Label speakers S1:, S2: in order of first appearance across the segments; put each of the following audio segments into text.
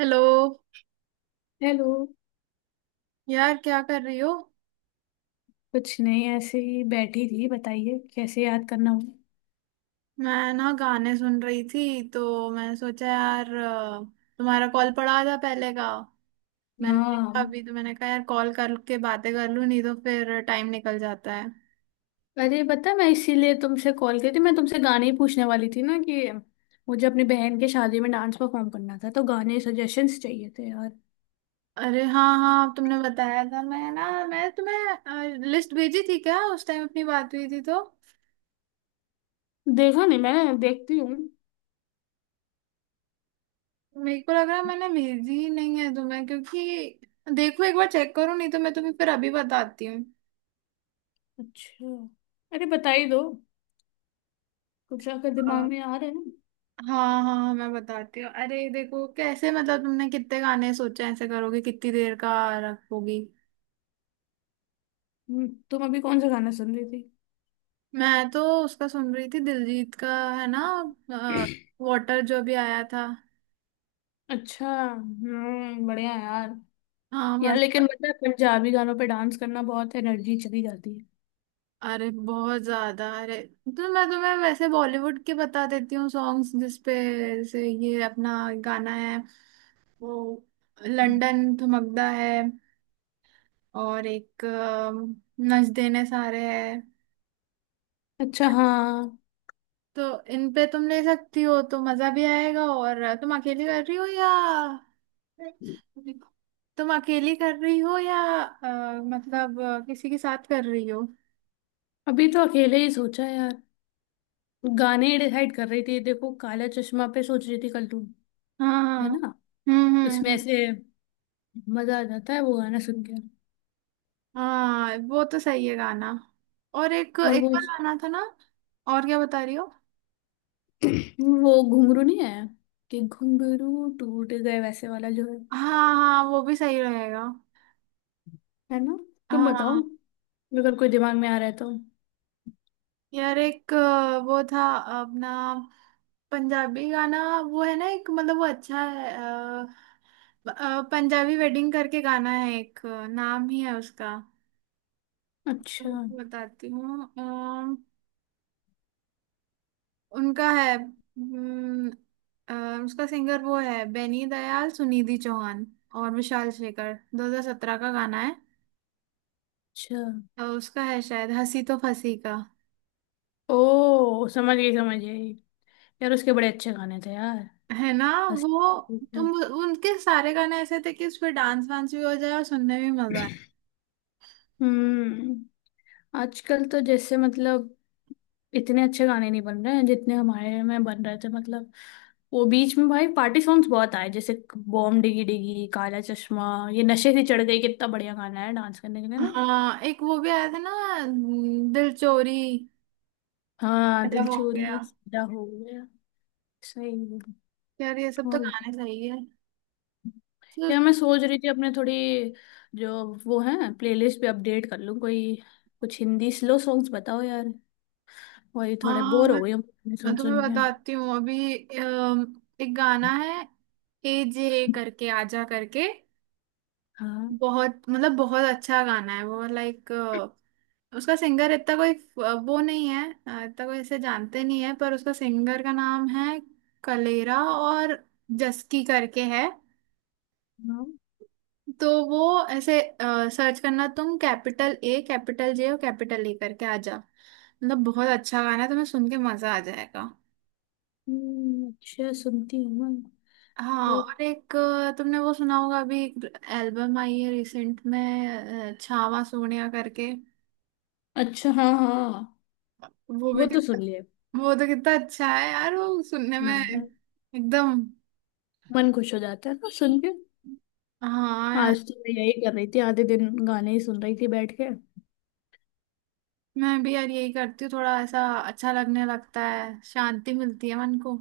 S1: Hello.
S2: Hello.
S1: यार, क्या कर रही हो?
S2: कुछ नहीं, ऐसे ही बैठी थी, बताइए कैसे याद करना हुआ।
S1: मैं ना गाने सुन रही थी, तो मैंने सोचा यार तुम्हारा कॉल पड़ा था पहले का। मैंने देखा
S2: हाँ,
S1: अभी, तो मैंने कहा यार कॉल करके बातें कर लूँ, नहीं तो फिर टाइम निकल जाता है।
S2: अरे पता, मैं इसीलिए तुमसे कॉल की थी। मैं तुमसे गाने ही पूछने वाली थी ना कि मुझे अपनी बहन के शादी में डांस परफॉर्म करना था, तो गाने सजेशंस चाहिए थे यार।
S1: अरे हाँ हाँ, तुमने बताया था। मैं ना, मैं तुम्हें लिस्ट भेजी थी क्या उस टाइम, अपनी बात हुई थी तो?
S2: देखा नहीं, मैंने देखती हूँ।
S1: मेरे को लग रहा है मैंने भेजी ही नहीं है तुम्हें, क्योंकि देखो एक बार चेक करो, नहीं तो मैं तुम्हें फिर अभी बताती हूँ।
S2: अच्छा, अरे बता ही दो, कुछ अगर दिमाग में आ रहा है ना।
S1: हाँ हाँ हाँ, मैं बताती हूँ। अरे देखो, कैसे मतलब तुमने कितने गाने सोचे हैं, ऐसे करोगे? कितनी देर का रखोगी?
S2: तुम अभी कौन सा गाना सुन रही
S1: मैं तो उसका सुन रही थी, दिलजीत का है ना,
S2: थी?
S1: वाटर जो भी आया था।
S2: अच्छा। हम्म, बढ़िया यार।
S1: हाँ,
S2: यार लेकिन
S1: मजा।
S2: मतलब पंजाबी गानों पे डांस करना, बहुत एनर्जी चली जाती
S1: अरे बहुत ज्यादा, अरे। तो मैं तुम्हें वैसे बॉलीवुड के बता देती हूँ सॉन्ग्स जिसपे। जैसे ये अपना गाना है वो,
S2: है।
S1: लंदन थमकदा है। और एक नच देने सारे है।
S2: अच्छा हाँ,
S1: तो इन पे तुम ले सकती हो, तो मजा भी आएगा। और तुम अकेली कर रही हो या तुम अकेली कर रही हो या मतलब किसी के साथ कर रही हो?
S2: अभी तो अकेले ही सोचा यार। गाने डिसाइड कर रही थी, देखो काला चश्मा पे सोच रही थी कल तू।
S1: हाँ
S2: है
S1: हाँ।
S2: ना? उसमें
S1: हम्म।
S2: ऐसे मजा आ जाता है वो गाना सुन के।
S1: हाँ वो तो सही है गाना। और एक
S2: और वो
S1: एक और गाना था ना? और क्या बता रही हो?
S2: वो घुंघरू नहीं है, कि घुंघरू टूट गए वैसे वाला जो है।
S1: हाँ हाँ वो भी सही रहेगा।
S2: है ना? तुम बताओ,
S1: हाँ
S2: अगर कोई दिमाग में आ रहा है तो।
S1: यार, एक वो था अपना पंजाबी गाना, वो है ना एक मतलब, वो अच्छा है। पंजाबी वेडिंग करके गाना है एक, नाम ही है उसका।
S2: अच्छा।
S1: आपको बताती हूँ। उनका है। उसका सिंगर वो है, बेनी दयाल, सुनिधि चौहान और विशाल शेखर। 2017 का गाना है।
S2: अच्छा,
S1: उसका है शायद हंसी तो फंसी का।
S2: ओ समझ गई, समझ गई। यार उसके बड़े अच्छे गाने थे यार।
S1: है ना
S2: हंसी-
S1: वो?
S2: आती
S1: तुम,
S2: थी।
S1: उनके सारे गाने ऐसे थे कि उस पे डांस वांस भी हो जाए और सुनने में भी मजा।
S2: हम्म, आजकल तो जैसे मतलब इतने अच्छे गाने नहीं बन रहे हैं, जितने हमारे में बन रहे थे मतलब। वो बीच में भाई पार्टी सॉन्ग्स बहुत आए, जैसे बॉम डिगी डिगी, काला चश्मा, ये नशे से चढ़ गई। कितना बढ़िया गाना है डांस करने के लिए ना।
S1: हाँ, एक वो भी आया था ना, दिल चोरी,
S2: हाँ
S1: अदा
S2: दिल
S1: हो गया।
S2: चोरी सदा हो गया। सही है।
S1: यार ये सब तो
S2: और बता-
S1: गाने सही है तो।
S2: यार मैं सोच रही थी अपने थोड़ी जो वो है प्लेलिस्ट पे अपडेट कर लूँ कोई। कुछ हिंदी स्लो सॉन्ग्स बताओ यार, वही थोड़े
S1: हाँ
S2: बोर
S1: मैं
S2: हो गई हूँ
S1: मैं
S2: सुन
S1: तुम्हें
S2: सुन के।
S1: बताती हूँ अभी। एक गाना है, ए जे करके, आजा करके,
S2: हाँ।
S1: बहुत मतलब बहुत अच्छा गाना है वो, लाइक। उसका सिंगर इतना कोई वो नहीं है, इतना कोई इसे जानते नहीं है, पर उसका सिंगर का नाम है कलेरा और जस्की करके है।
S2: हाँ।
S1: तो वो ऐसे सर्च करना तुम, कैपिटल ए कैपिटल जे और कैपिटल ए करके, आ जा। मतलब बहुत अच्छा गाना है, तुम्हें सुन के मजा आ जाएगा।
S2: अच्छा सुनती हूँ मैं।
S1: हाँ, और एक तुमने वो सुना होगा अभी एल्बम आई है रिसेंट में, छावा सोनिया करके।
S2: अच्छा हाँ, हाँ हाँ।
S1: वो
S2: वो
S1: भी
S2: तो
S1: कितना,
S2: सुन लिया।
S1: वो तो कितना अच्छा है यार, वो सुनने में
S2: हाँ यार,
S1: एकदम।
S2: मन खुश हो जाता है ना सुन के।
S1: हाँ यार।
S2: आज तो मैं यही कर रही थी, आधे दिन गाने ही सुन रही थी बैठ के।
S1: मैं भी यार यही करती हूँ, थोड़ा ऐसा अच्छा लगने लगता है, शांति मिलती है मन को।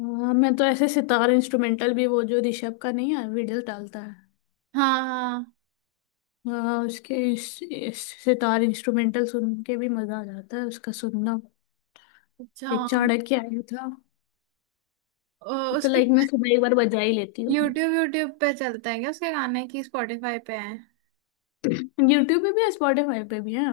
S2: हाँ मैं तो ऐसे सितार इंस्ट्रूमेंटल भी, वो जो ऋषभ का नहीं है वीडियो डालता है।
S1: हाँ हाँ।
S2: हाँ उसके इस सितार इंस्ट्रूमेंटल सुन के भी मजा आ जाता है, उसका सुनना।
S1: अच्छा।
S2: एक चाणक्य आया था।
S1: ओ,
S2: वो तो
S1: उसके
S2: लाइक मैं सुबह एक बार बजा ही लेती हूँ।
S1: यूट्यूब यूट्यूब पे चलते हैं क्या उसके गाने? की स्पॉटिफाई पे हैं?
S2: यूट्यूब पे भी है, स्पॉटिफाई पे भी है।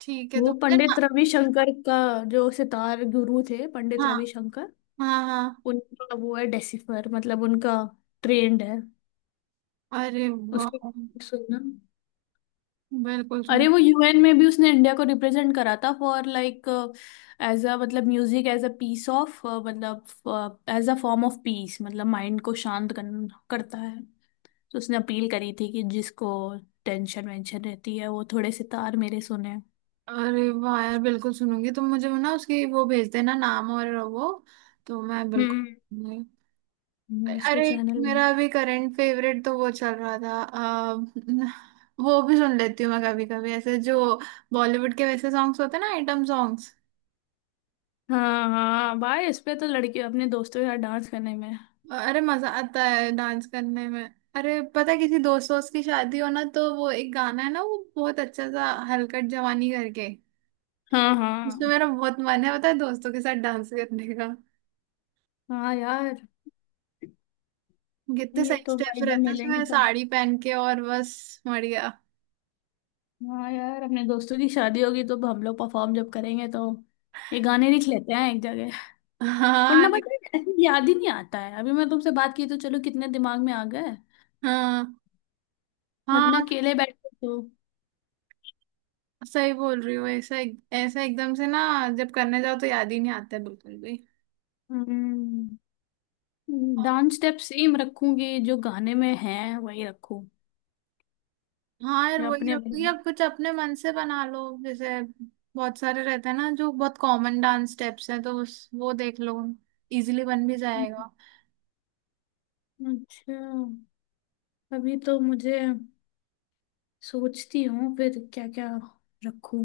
S1: ठीक है, तो
S2: वो
S1: मुझे ना।
S2: पंडित रविशंकर का, जो सितार गुरु थे पंडित
S1: हाँ
S2: रविशंकर,
S1: हाँ हाँ।
S2: उनका वो है डेसिफर, मतलब उनका ट्रेंड है।
S1: अरे
S2: उसके
S1: वाह,
S2: सुनना,
S1: बिल्कुल
S2: अरे
S1: सुन।
S2: वो यूएन में भी उसने इंडिया को रिप्रेजेंट करा था फॉर लाइक एज अ, मतलब music as a piece of, मतलब as a form of peace, मतलब माइंड को करता है। तो उसने अपील करी थी कि जिसको टेंशन वेंशन रहती है वो थोड़े सितार मेरे सुने।
S1: अरे वाह यार, बिल्कुल सुनूंगी। तुम मुझे वो ना, उसकी वो भेज देना नाम और वो, तो मैं बिल्कुल
S2: हम्म।
S1: सुनूंगी।
S2: उसके
S1: अरे,
S2: चैनल में।
S1: मेरा अभी करंट फेवरेट तो वो चल रहा था। वो भी सुन लेती हूँ मैं कभी कभी, ऐसे जो बॉलीवुड के वैसे सॉन्ग्स होते हैं ना, आइटम सॉन्ग्स।
S2: हाँ हाँ, भाई इस पे तो लड़की अपने दोस्तों के साथ डांस करने में।
S1: अरे मजा आता है डांस करने में। अरे पता है, किसी दोस्त दोस्त की शादी हो ना, तो वो एक गाना है ना, वो बहुत अच्छा सा, हलकट जवानी करके।
S2: हाँ
S1: उसमें
S2: हाँ
S1: मेरा बहुत मन है पता है, दोस्तों के साथ डांस करने का।
S2: हाँ, यार
S1: कितने
S2: ये
S1: सही
S2: तो
S1: स्टेप्स
S2: भाई जब
S1: रहते हैं
S2: मिलेंगे
S1: उसमें,
S2: तो।
S1: साड़ी पहन के, और बस मर गया।
S2: हाँ यार, अपने दोस्तों की शादी होगी तो हम लोग परफॉर्म जब करेंगे तो ये गाने लिख लेते हैं एक जगह,
S1: हाँ
S2: वरना बट
S1: नहीं-
S2: ऐसे याद ही नहीं आता है। अभी मैं तुमसे बात की तो चलो, कितने दिमाग में आ गए,
S1: हाँ
S2: वरना
S1: हाँ।
S2: अकेले बैठे तो।
S1: सही बोल रही हो। ऐसा ऐसा एकदम से ना, जब करने जाओ तो याद ही नहीं आता है बिल्कुल भी।
S2: हम्म, डांस स्टेप सेम रखूंगी, जो गाने में है वही रखूं
S1: हाँ यार,
S2: जो
S1: वही
S2: अपने।
S1: रखती है। अब कुछ अपने मन से बना लो जैसे, बहुत सारे रहते हैं ना जो बहुत कॉमन डांस स्टेप्स हैं, तो उस वो देख लो, इजीली बन भी जाएगा।
S2: अच्छा, अभी तो मुझे सोचती हूँ फिर क्या क्या रखूं।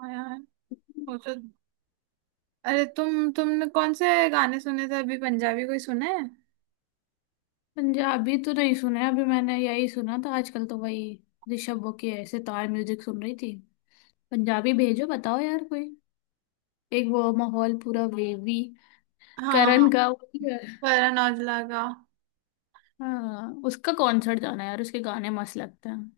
S1: हाँ यार, वो तो। अरे तुमने कौन से गाने सुने थे अभी? पंजाबी कोई सुना है?
S2: पंजाबी तो नहीं सुना है अभी मैंने, यही सुना था आजकल तो, वही ऋषभ वो के सितार म्यूजिक सुन रही थी। पंजाबी भेजो, बताओ यार कोई। एक वो माहौल पूरा वेवी
S1: हाँ,
S2: करण का वो भी है।
S1: करण औजला का।
S2: हाँ उसका कॉन्सर्ट जाना है यार, उसके गाने मस्त लगते हैं।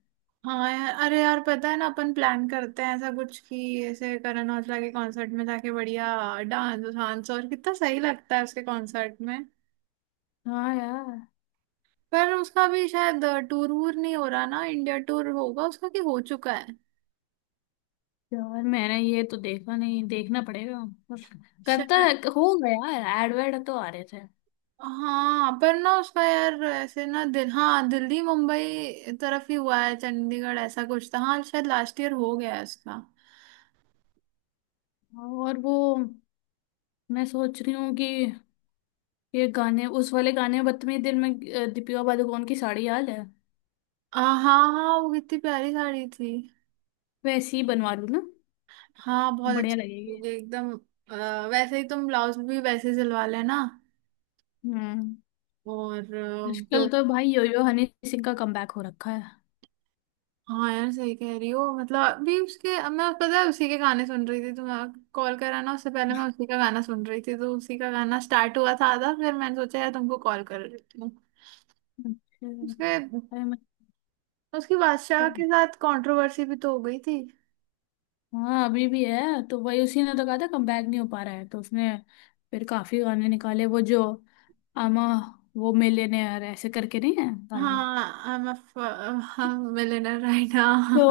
S1: हाँ यार। अरे यार पता है ना, अपन प्लान करते हैं ऐसा कुछ कि ऐसे करण औजला के कॉन्सर्ट में जाके बढ़िया डांस वांस, और कितना सही लगता है उसके कॉन्सर्ट में।
S2: हाँ यार,
S1: पर उसका भी शायद टूर वूर नहीं हो रहा ना? इंडिया टूर होगा उसका, कि हो चुका है
S2: यार मैंने ये तो देखा नहीं, देखना पड़ेगा। पर करता
S1: शायद?
S2: है हो गया यार, एड वेड तो आ रहे थे।
S1: हाँ पर ना, उसका यार ऐसे ना, दिल हाँ, दिल्ली मुंबई तरफ ही हुआ है, चंडीगढ़ ऐसा कुछ था। हाँ शायद लास्ट ईयर हो गया है उसका।
S2: और वो, मैं सोच रही हूँ कि ये गाने उस वाले गाने बदतमीज दिल में दीपिका पादुकोण की साड़ी याद है?
S1: हाँ हाँ, वो कितनी प्यारी साड़ी थी।
S2: वैसे ही बनवा लूँ ना,
S1: हाँ बहुत
S2: बढ़िया
S1: अच्छी
S2: लगेगी।
S1: होगी एकदम। वैसे ही तुम ब्लाउज भी वैसे सिलवा लेना।
S2: हम्म,
S1: और जो,
S2: आजकल तो भाई योयो हनी सिंह का कमबैक हो रखा है।
S1: हाँ यार सही कह रही हो। मतलब अभी उसके, अब मैं पता है उसी के गाने सुन रही थी तो मैं कॉल करा ना। उससे पहले मैं उसी का गाना सुन रही थी, तो उसी का गाना स्टार्ट हुआ था आधा, फिर मैंने सोचा यार तुमको कॉल कर लेती हूँ।
S2: अच्छा।
S1: उसके,
S2: अरे
S1: उसकी बादशाह
S2: मतलब,
S1: के साथ कंट्रोवर्सी भी तो हो गई थी।
S2: हाँ अभी भी है। तो वही उसी ने तो कहा था कमबैक नहीं हो पा रहा है, तो उसने फिर काफी गाने निकाले वो जो आमा, वो मिलियनेयर ऐसे करके नहीं है गाना?
S1: हाँ, I am a millionaire, right ना?
S2: तो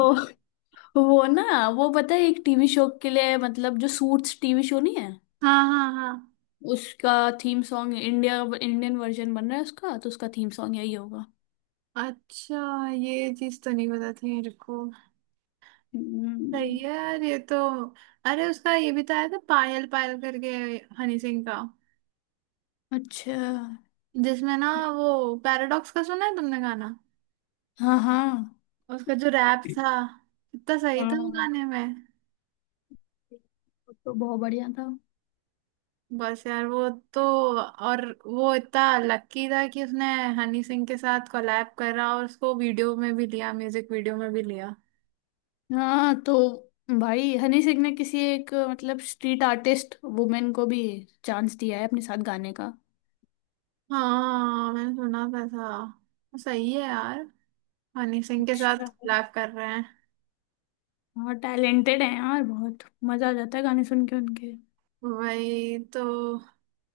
S2: वो ना वो पता है एक टीवी शो के लिए, मतलब जो सूट्स टीवी शो नहीं है,
S1: हाँ हाँ हाँ।
S2: उसका theme song India, Indian version बन रहा है उसका, तो उसका थीम सॉन्ग यही होगा।
S1: अच्छा, ये चीज तो नहीं पता थी मेरे को।
S2: हम्म।
S1: सही है यार ये तो। अरे, उसका ये भी तो आया था, पायल पायल करके, हनी सिंह का।
S2: अच्छा
S1: जिसमें ना वो पैराडॉक्स का, सुना है तुमने गाना?
S2: हाँ, हाँ
S1: उसका जो रैप था, इतना सही था वो
S2: हाँ।
S1: गाने में।
S2: वो तो बहुत बढ़िया था।
S1: बस यार वो तो, और वो इतना लकी था कि उसने हनी सिंह के साथ कोलैब करा, और उसको वीडियो में भी लिया, म्यूजिक वीडियो में भी लिया।
S2: हाँ तो भाई हनी सिंह ने किसी एक मतलब स्ट्रीट आर्टिस्ट वुमेन को भी चांस दिया है अपने साथ गाने का।
S1: हाँ मैंने सुना था। सही है यार, हनी सिंह के साथ
S2: अच्छा।
S1: कोलैब कर रहे हैं।
S2: हाँ टैलेंटेड है यार, बहुत मजा आ जाता है गाने सुन के उनके।
S1: वही तो।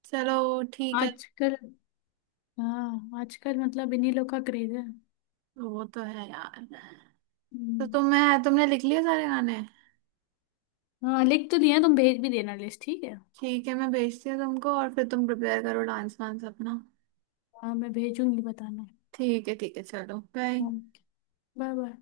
S1: चलो ठीक है।
S2: आजकल, हाँ आजकल मतलब इन्हीं लोग का क्रेज है।
S1: वो तो है यार। तो
S2: हम्म,
S1: तुम्हें तुमने लिख लिए सारे गाने?
S2: हाँ लिख तो लिया, तुम भेज भी देना लिस्ट ठीक है।
S1: ठीक है, मैं भेजती हूँ तुमको, और फिर तुम प्रिपेयर करो डांस वांस अपना।
S2: हाँ मैं भेजूंगी बताना।
S1: ठीक है ठीक है, चलो बाय।
S2: हाँ, बाय बाय।